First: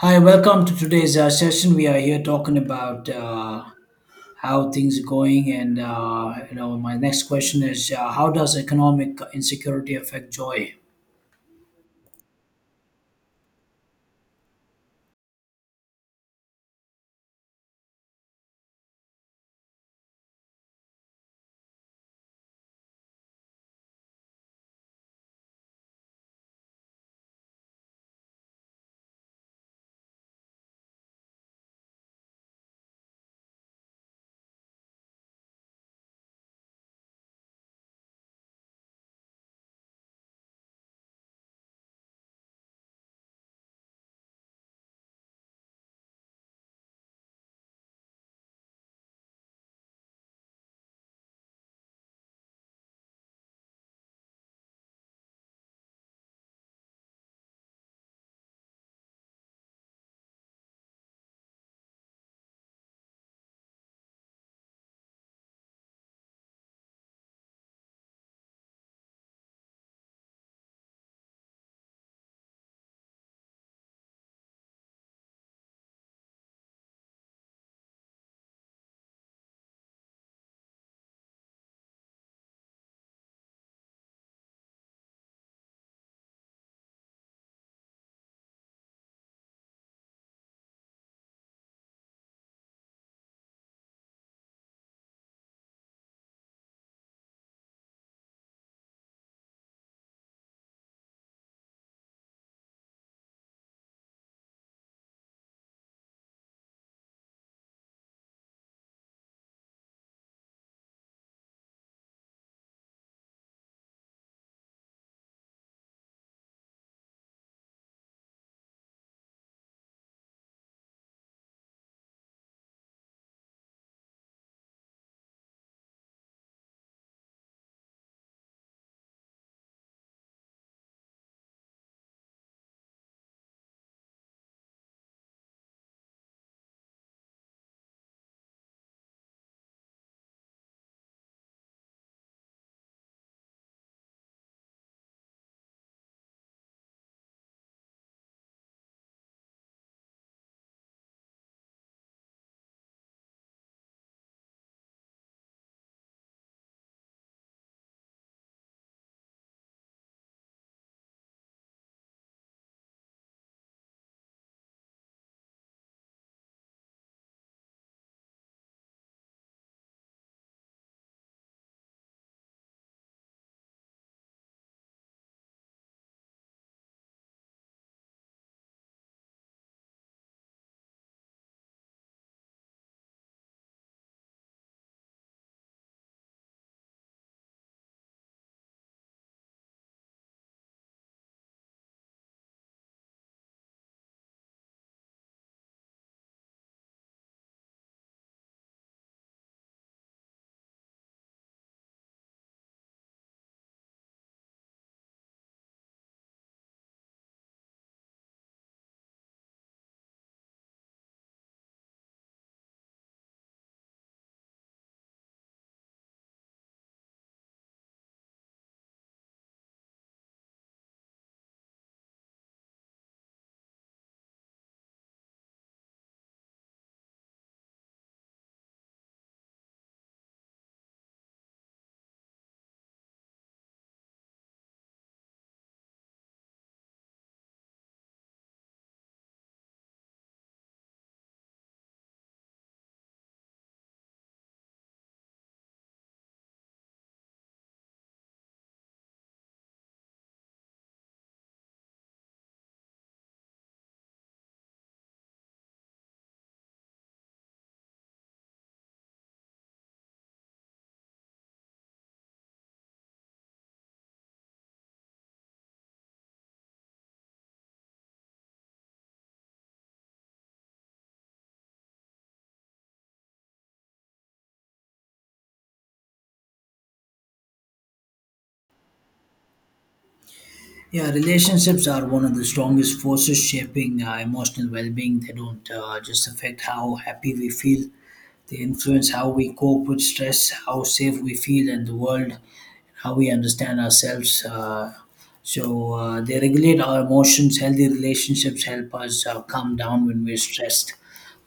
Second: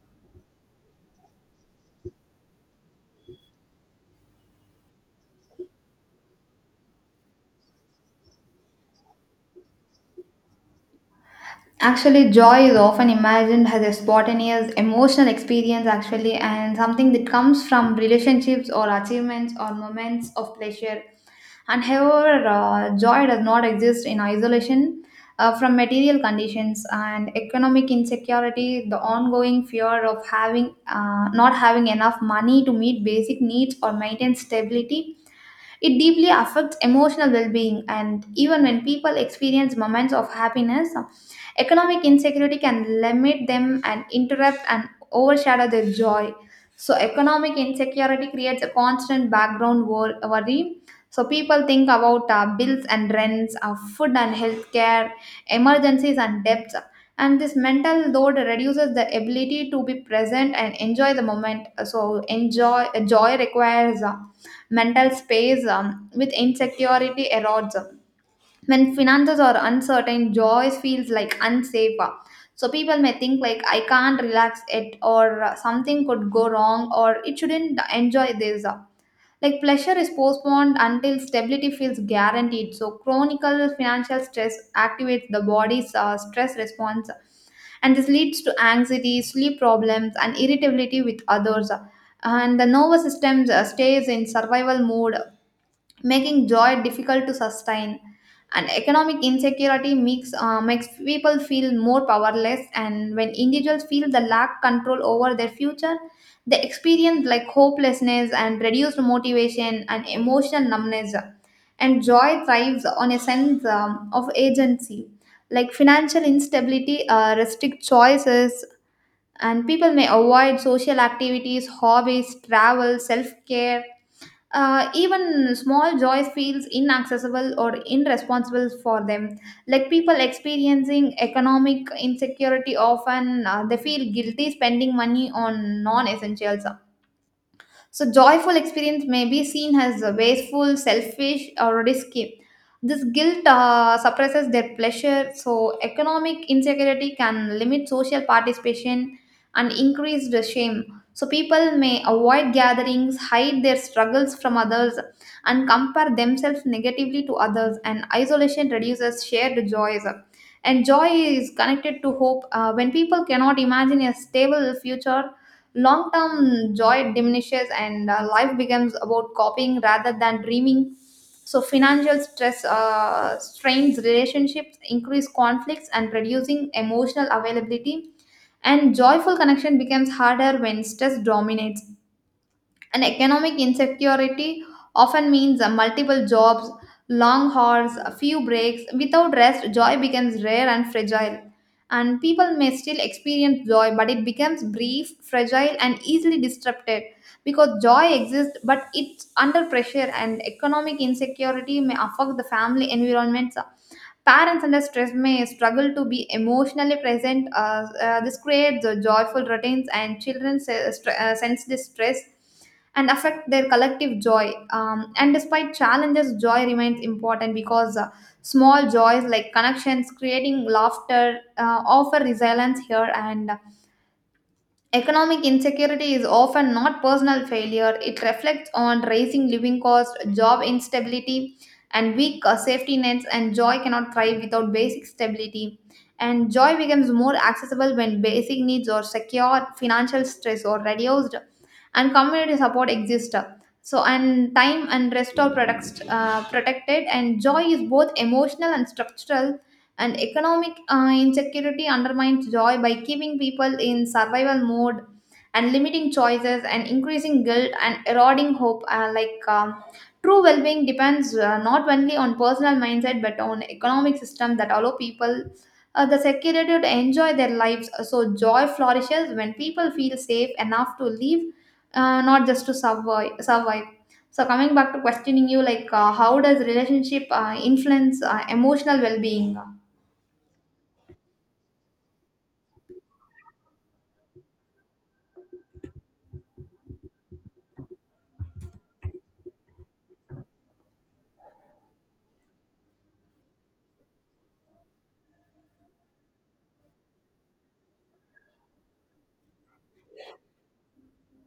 Hi, welcome to today's session. We are here talking about how things are going, and my next question is, how does economic insecurity affect joy? Actually, joy is often imagined as a spontaneous emotional experience, actually, and something that comes from relationships or achievements or moments of pleasure. And however, joy does not exist in isolation from material conditions and economic insecurity, the ongoing fear of having not having enough money to meet basic needs or maintain stability, it deeply affects emotional well being, and even when people experience moments of happiness, economic insecurity can limit them and interrupt and overshadow their joy. So, economic insecurity creates a constant background worry. So, people think about bills and rents, food and healthcare, emergencies and debts. And this mental load reduces the ability to be present and enjoy the moment. So, enjoy joy requires mental space with insecurity erodes. When finances are uncertain, joy feels like unsafe. So people may think like I can't relax it or something could go wrong or it shouldn't enjoy this. Like pleasure is postponed until stability feels guaranteed. So chronic financial stress activates the body's stress response, and this leads to anxiety, sleep problems and irritability with others, and the nervous system stays in survival mode, making joy difficult to sustain. And economic insecurity makes people feel more powerless. And when individuals feel the lack control over their future, they experience like hopelessness and reduced motivation and emotional numbness. And joy thrives on a sense of agency. Like financial instability restricts choices, and people may avoid social activities, hobbies, travel, self care, even small joys feels inaccessible or irresponsible for them, like people experiencing economic insecurity often they feel guilty spending money on non-essentials, so joyful experience may be seen as wasteful, selfish, or risky. This guilt suppresses their pleasure, so economic insecurity can limit social participation and increase the shame. So, people may avoid gatherings, hide their struggles from others, and compare themselves negatively to others, and isolation reduces shared joys. And joy is connected to hope. When people cannot imagine a stable future, long term joy diminishes, and life becomes about copying rather than dreaming. So financial stress strains relationships, increase conflicts and reducing emotional availability, and joyful connection becomes harder when stress dominates. And economic insecurity often means multiple jobs, long hours, a few breaks. Without rest, joy becomes rare and fragile. And people may still experience joy, but it becomes brief, fragile, and easily disrupted because joy exists, but it's under pressure, and economic insecurity may affect the family environments. Parents under stress may struggle to be emotionally present. This creates the joyful routines, and children sense this stress and affect their collective joy. And despite challenges, joy remains important because small joys like connections, creating laughter, offer resilience here. And economic insecurity is often not personal failure. It reflects on rising living costs, job instability, and weak safety nets, and joy cannot thrive without basic stability. And joy becomes more accessible when basic needs are secured, financial stress or reduced, and community support exists. So, and time and rest are protected, and joy is both emotional and structural, and economic insecurity undermines joy by keeping people in survival mode and limiting choices and increasing guilt and eroding hope, like true well-being depends not only on personal mindset but on economic system that allow people the security to enjoy their lives. So joy flourishes when people feel safe enough to live, not just to survive survive. So coming back to questioning you, like how does relationship influence emotional well-being? Yeah, relationships are one of the strongest forces shaping emotional well-being. They don't just affect how happy we feel; they influence how we cope with stress, how safe we feel in the world, and how we understand ourselves. They regulate our emotions. Healthy relationships help us calm down when we're stressed,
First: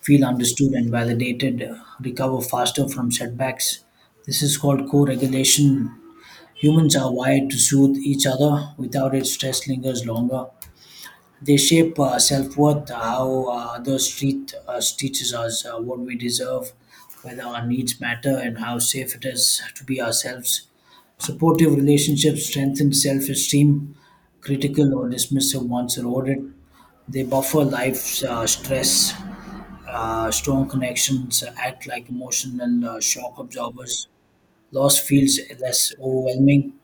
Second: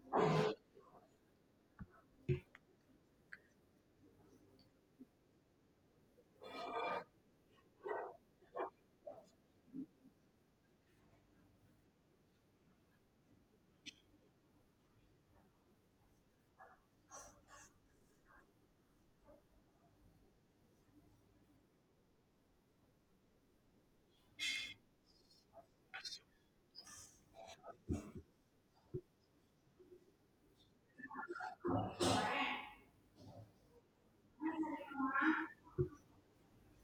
feel understood and validated, recover faster from setbacks. This is called co regulation. Humans are wired to soothe each other. Without it, stress lingers longer. They shape self worth, how others treat us, teaches us what we deserve, whether our needs matter, and how safe it is to be ourselves. Supportive relationships strengthen self esteem, critical or dismissive ones erode it. They buffer life's stress. Strong connections act like emotional shock absorbers. Loss feels less overwhelming.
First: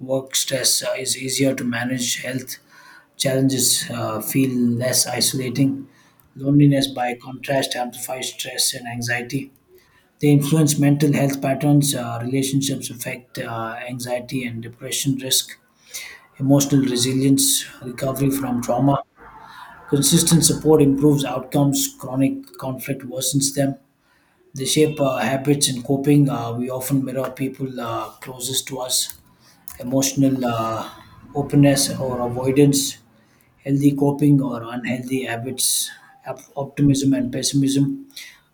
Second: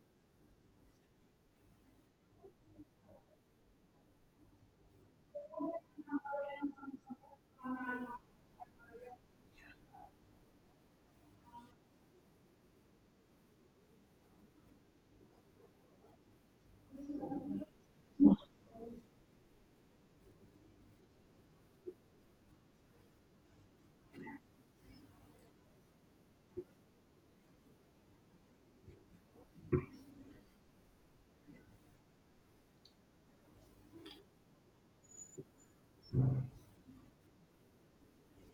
Work stress is easier to manage. Health challenges feel less isolating. Loneliness, by contrast, amplifies stress and anxiety. They influence mental health patterns. Relationships affect anxiety and depression risk. Emotional resilience, recovery from trauma. Consistent support improves outcomes. Chronic conflict worsens them. They shape habits and coping. We often mirror people closest to us: emotional openness or avoidance, healthy coping or unhealthy habits, optimism and pessimism.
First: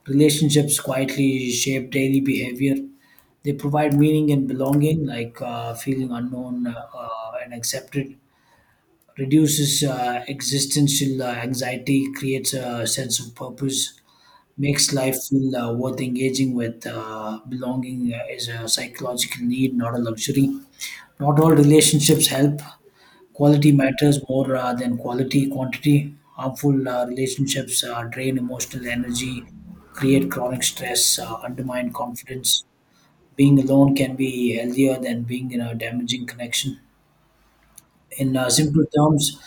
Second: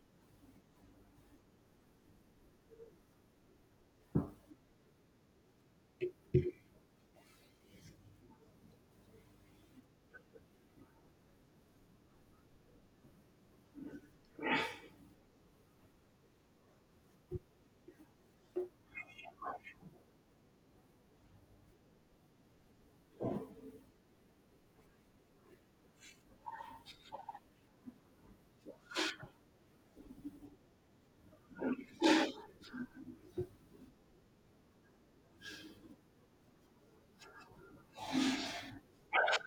Relationships quietly shape daily behavior. They provide meaning and belonging, like feeling unknown and accepted. Reduces existential anxiety, creates a sense of purpose, makes life feel worth engaging with. Belonging is a psychological need, not a luxury. Not all relationships help. Quality matters more than quality quantity. Harmful relationships drain emotional energy, create chronic stress, undermine confidence. Being alone can be healthier than being in a damaging connection. In simple terms,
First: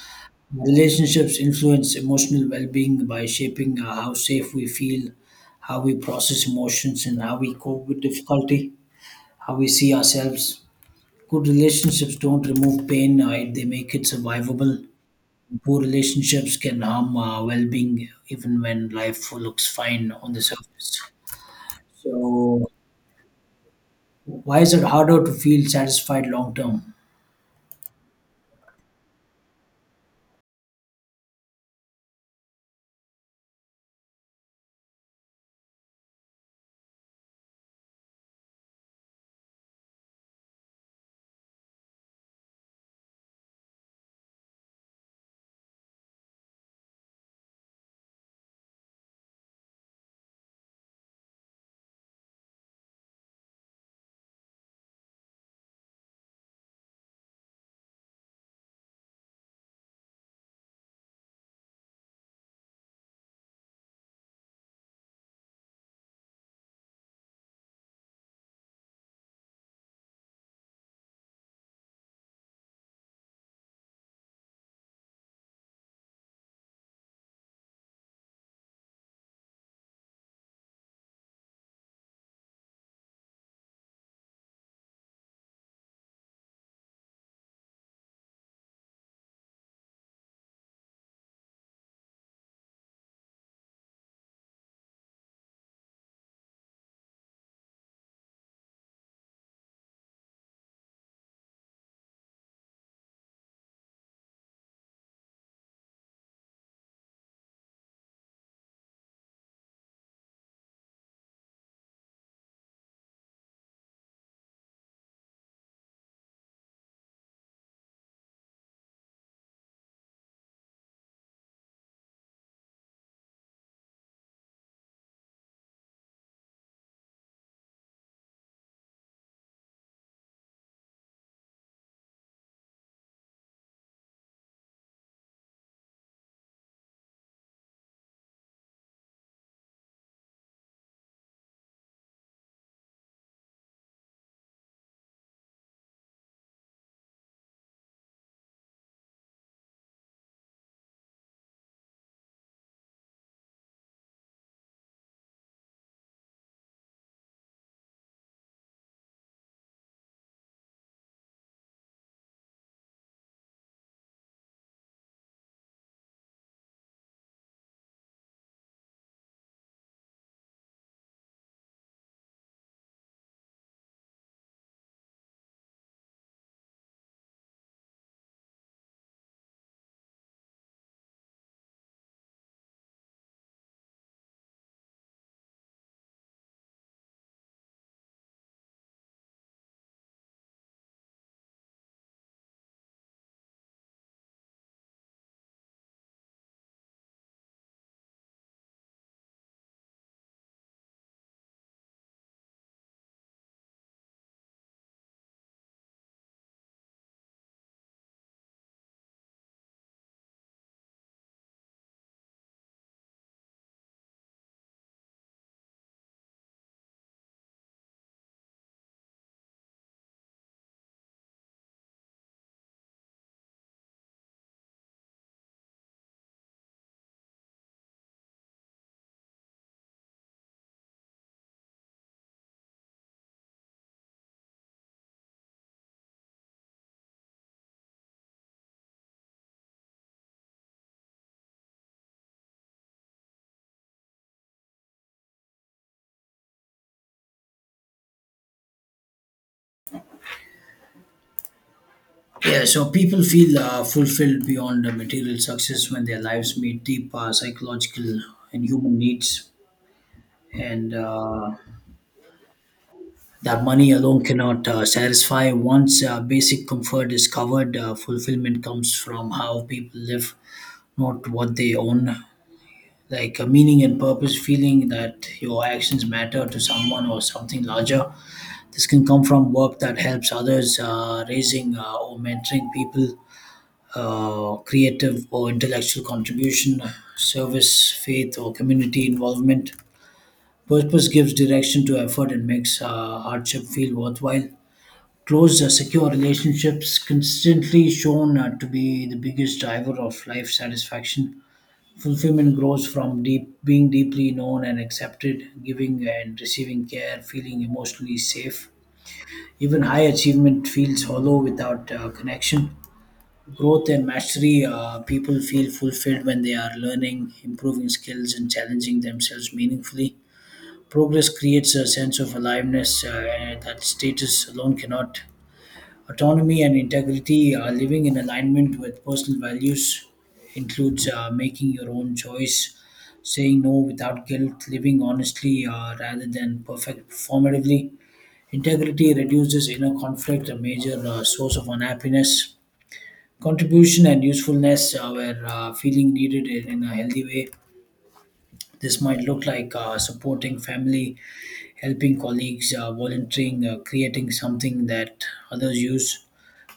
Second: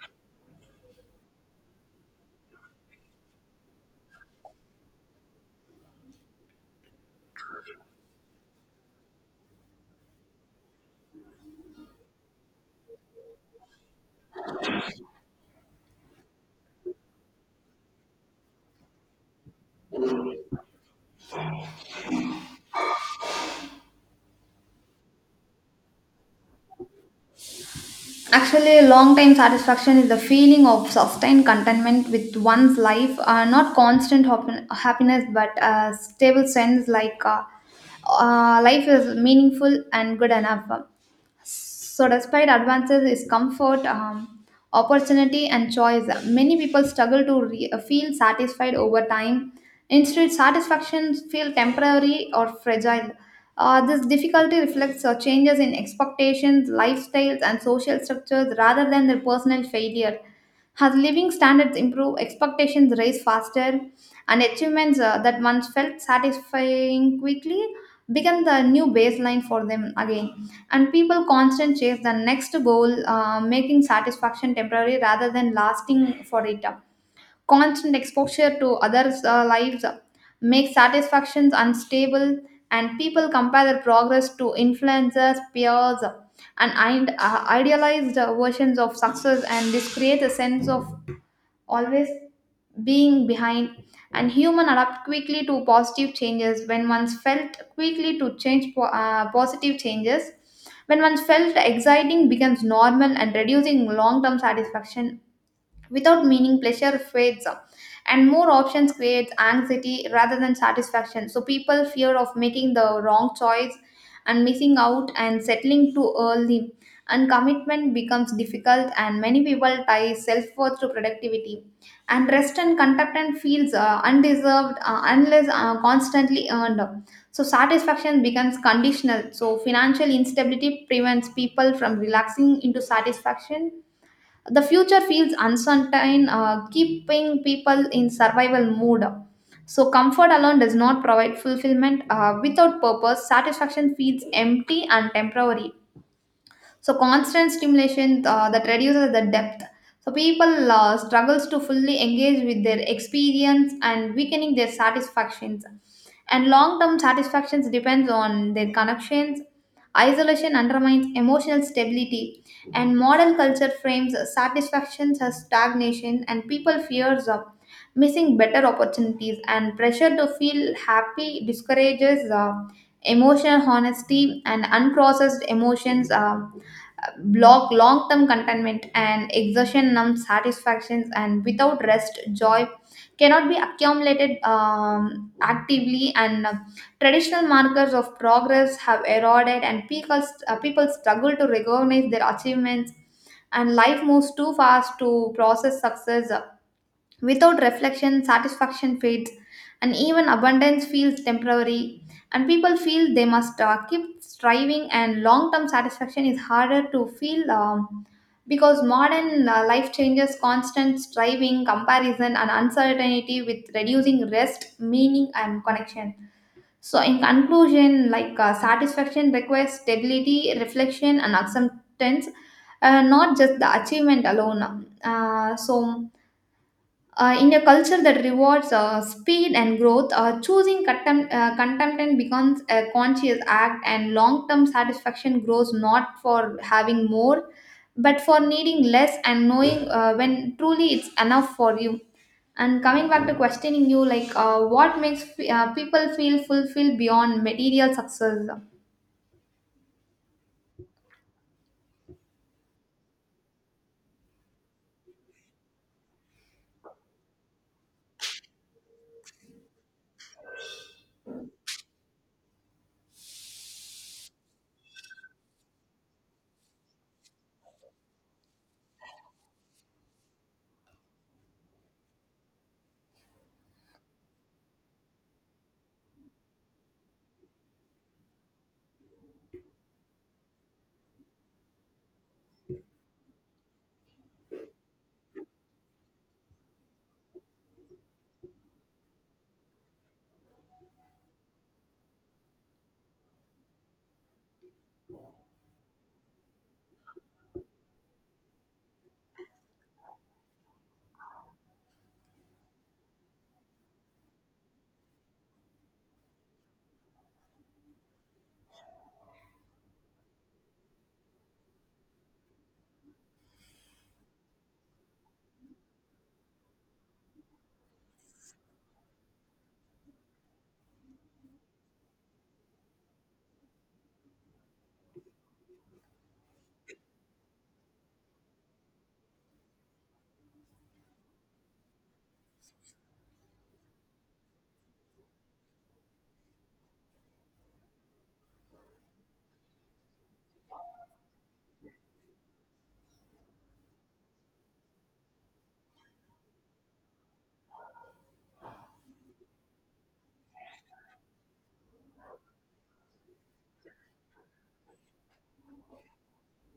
relationships influence emotional well being by shaping how safe we feel, how we process emotions, and how we cope with difficulty, how we see ourselves. Good relationships don't remove pain; they make it survivable. Poor relationships can harm well-being, even when life looks fine on the surface. So, why is it harder to feel satisfied long term? Actually, long time satisfaction is the feeling of sustained contentment with one's life, not constant happiness, but a stable sense like life is meaningful and good enough. So, despite advances is comfort, opportunity, and choice, many people struggle to feel satisfied over time. Instead, satisfactions feel temporary or fragile. This difficulty reflects changes in expectations, lifestyles, and social structures rather than their personal failure. As living standards improve, expectations rise faster, and achievements that once felt satisfying quickly become the new baseline for them again, and people constant chase the next goal, making satisfaction temporary rather than lasting for it. Constant exposure to others lives makes satisfactions unstable, and people compare their progress to influencers peers and idealized versions of success, and this creates a sense of always being behind, and human adapt quickly to positive changes when once felt quickly to change positive changes. When once felt exciting becomes normal and reducing long term satisfaction, without meaning pleasure fades up, and more options creates anxiety rather than satisfaction, so people fear of making the wrong choice and missing out and settling too early, and commitment becomes difficult, and many people tie self-worth to productivity, and rest and contentment feels undeserved unless constantly earned, so satisfaction becomes conditional, so financial instability prevents people from relaxing into satisfaction. The future feels uncertain, keeping people in survival mode. So, comfort alone does not provide fulfillment. Without purpose, satisfaction feels empty and temporary, so constant stimulation that reduces the depth, so people struggles to fully engage with their experience and weakening their satisfactions, and long-term satisfactions depends on their connections, isolation undermines emotional stability, and modern culture frames satisfactions as stagnation, and people fears of missing better opportunities, and pressure to feel happy discourages emotional honesty, and unprocessed emotions block long-term contentment, and exertion numbs satisfactions, and without rest joy cannot be accumulated, actively, and traditional markers of progress have eroded, and people struggle to recognize their achievements, and life moves too fast to process success. Without reflection, satisfaction fades, and even abundance feels temporary. And people feel they must keep striving, and long term satisfaction is harder to feel, because modern life changes constant striving, comparison, and uncertainty with reducing rest, meaning, and connection. So, in conclusion, like satisfaction requires stability, reflection, and acceptance, not just the achievement alone. In a culture that rewards speed and growth, choosing contentment becomes a conscious act, and long term satisfaction grows not for having more, but for needing less and knowing when truly it's enough for you. And coming back to questioning you, like what makes people feel fulfilled beyond material success? Yeah, so people feel fulfilled beyond material success when their lives meet deep psychological and human needs, and that money alone cannot satisfy. Once basic comfort is covered, fulfillment comes from how people live, not what they own. Like a meaning and purpose, feeling that your actions matter to someone or something larger. This can come from work that helps others, raising or mentoring people, creative or intellectual contribution, service, faith, or community involvement. Purpose gives direction to effort and makes hardship feel worthwhile. Close secure relationships consistently shown to be the biggest driver of life satisfaction. Fulfillment grows from deep being deeply known and accepted, giving and receiving care, feeling emotionally safe. Even high achievement feels hollow without connection. Growth and mastery: people feel fulfilled when they are learning, improving skills, and challenging themselves meaningfully. Progress creates a sense of aliveness that status alone cannot. Autonomy and integrity, living in alignment with personal values, includes making your own choice, saying no without guilt, living honestly rather than perfect performatively. Integrity reduces inner conflict, a major source of unhappiness. Contribution and usefulness, where feeling needed in a healthy way. This might look like supporting family, helping colleagues, volunteering, creating something that others use.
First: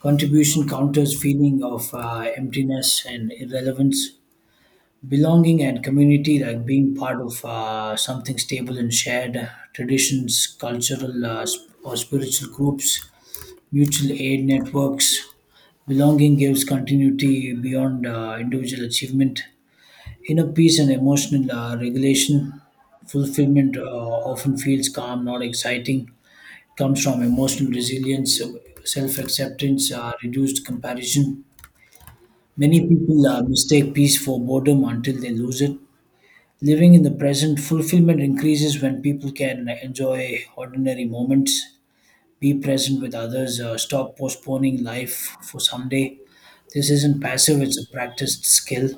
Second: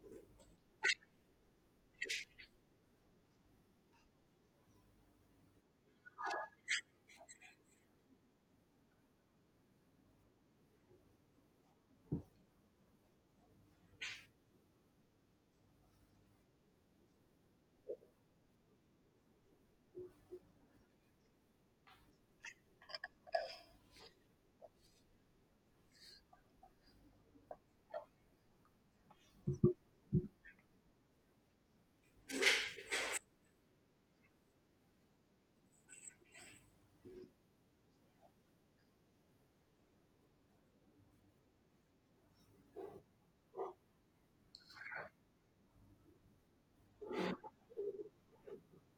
Contribution counters feeling of emptiness and irrelevance. Belonging and community, like being part of something stable and shared, traditions, cultural or spiritual groups, mutual aid networks. Belonging gives continuity beyond individual achievement. Inner peace and emotional regulation: fulfillment often feels calm, not exciting. Comes from emotional resilience, self acceptance, reduced comparison. Many people mistake peace for boredom until they lose it. Living in the present, fulfillment increases when people can enjoy ordinary moments, be present with others, stop postponing life for someday. This isn't passive, it's a practiced skill.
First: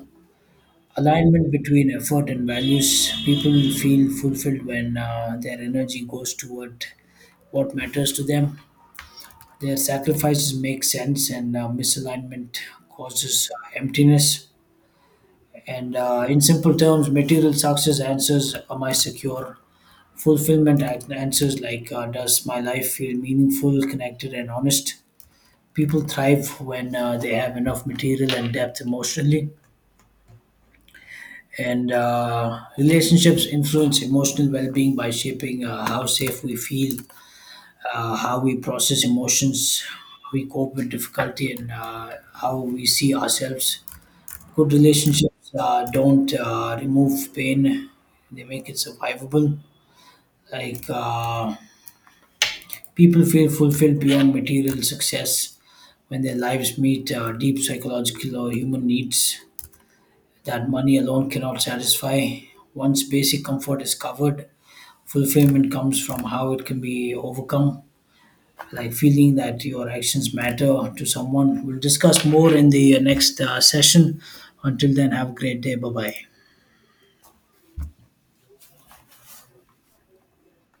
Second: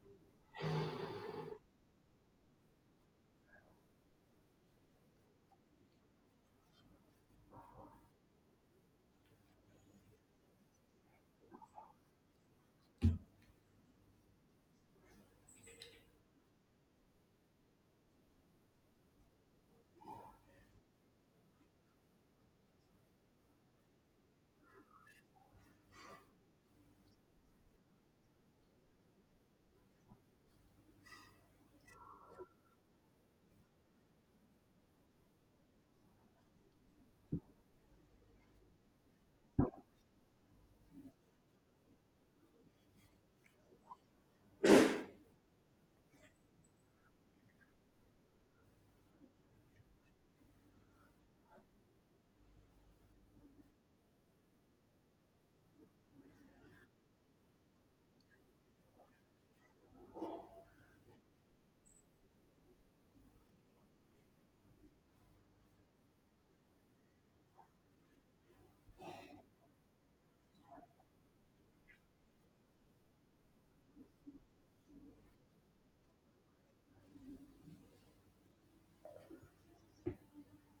Alignment between effort and values. People will feel fulfilled when their energy goes toward what matters to them. Their sacrifices make sense, and misalignment causes emptiness. And In simple terms, material success answers, "Am I secure?" Fulfillment answers, "Does my life feel meaningful, connected, and honest?" People thrive when they have enough material and depth emotionally. And Relationships influence emotional well being by shaping how safe we feel, how we process emotions, how we cope with difficulty, and how we see ourselves. Good relationships don't remove pain; they make it survivable. Like uh, People feel fulfilled beyond material success when their lives meet deep psychological or human needs that money alone cannot satisfy. Once basic comfort is covered, fulfillment comes from how it can be overcome, like feeling that your actions matter to someone. We'll discuss more in the next session. Until then, have a great day. Bye bye.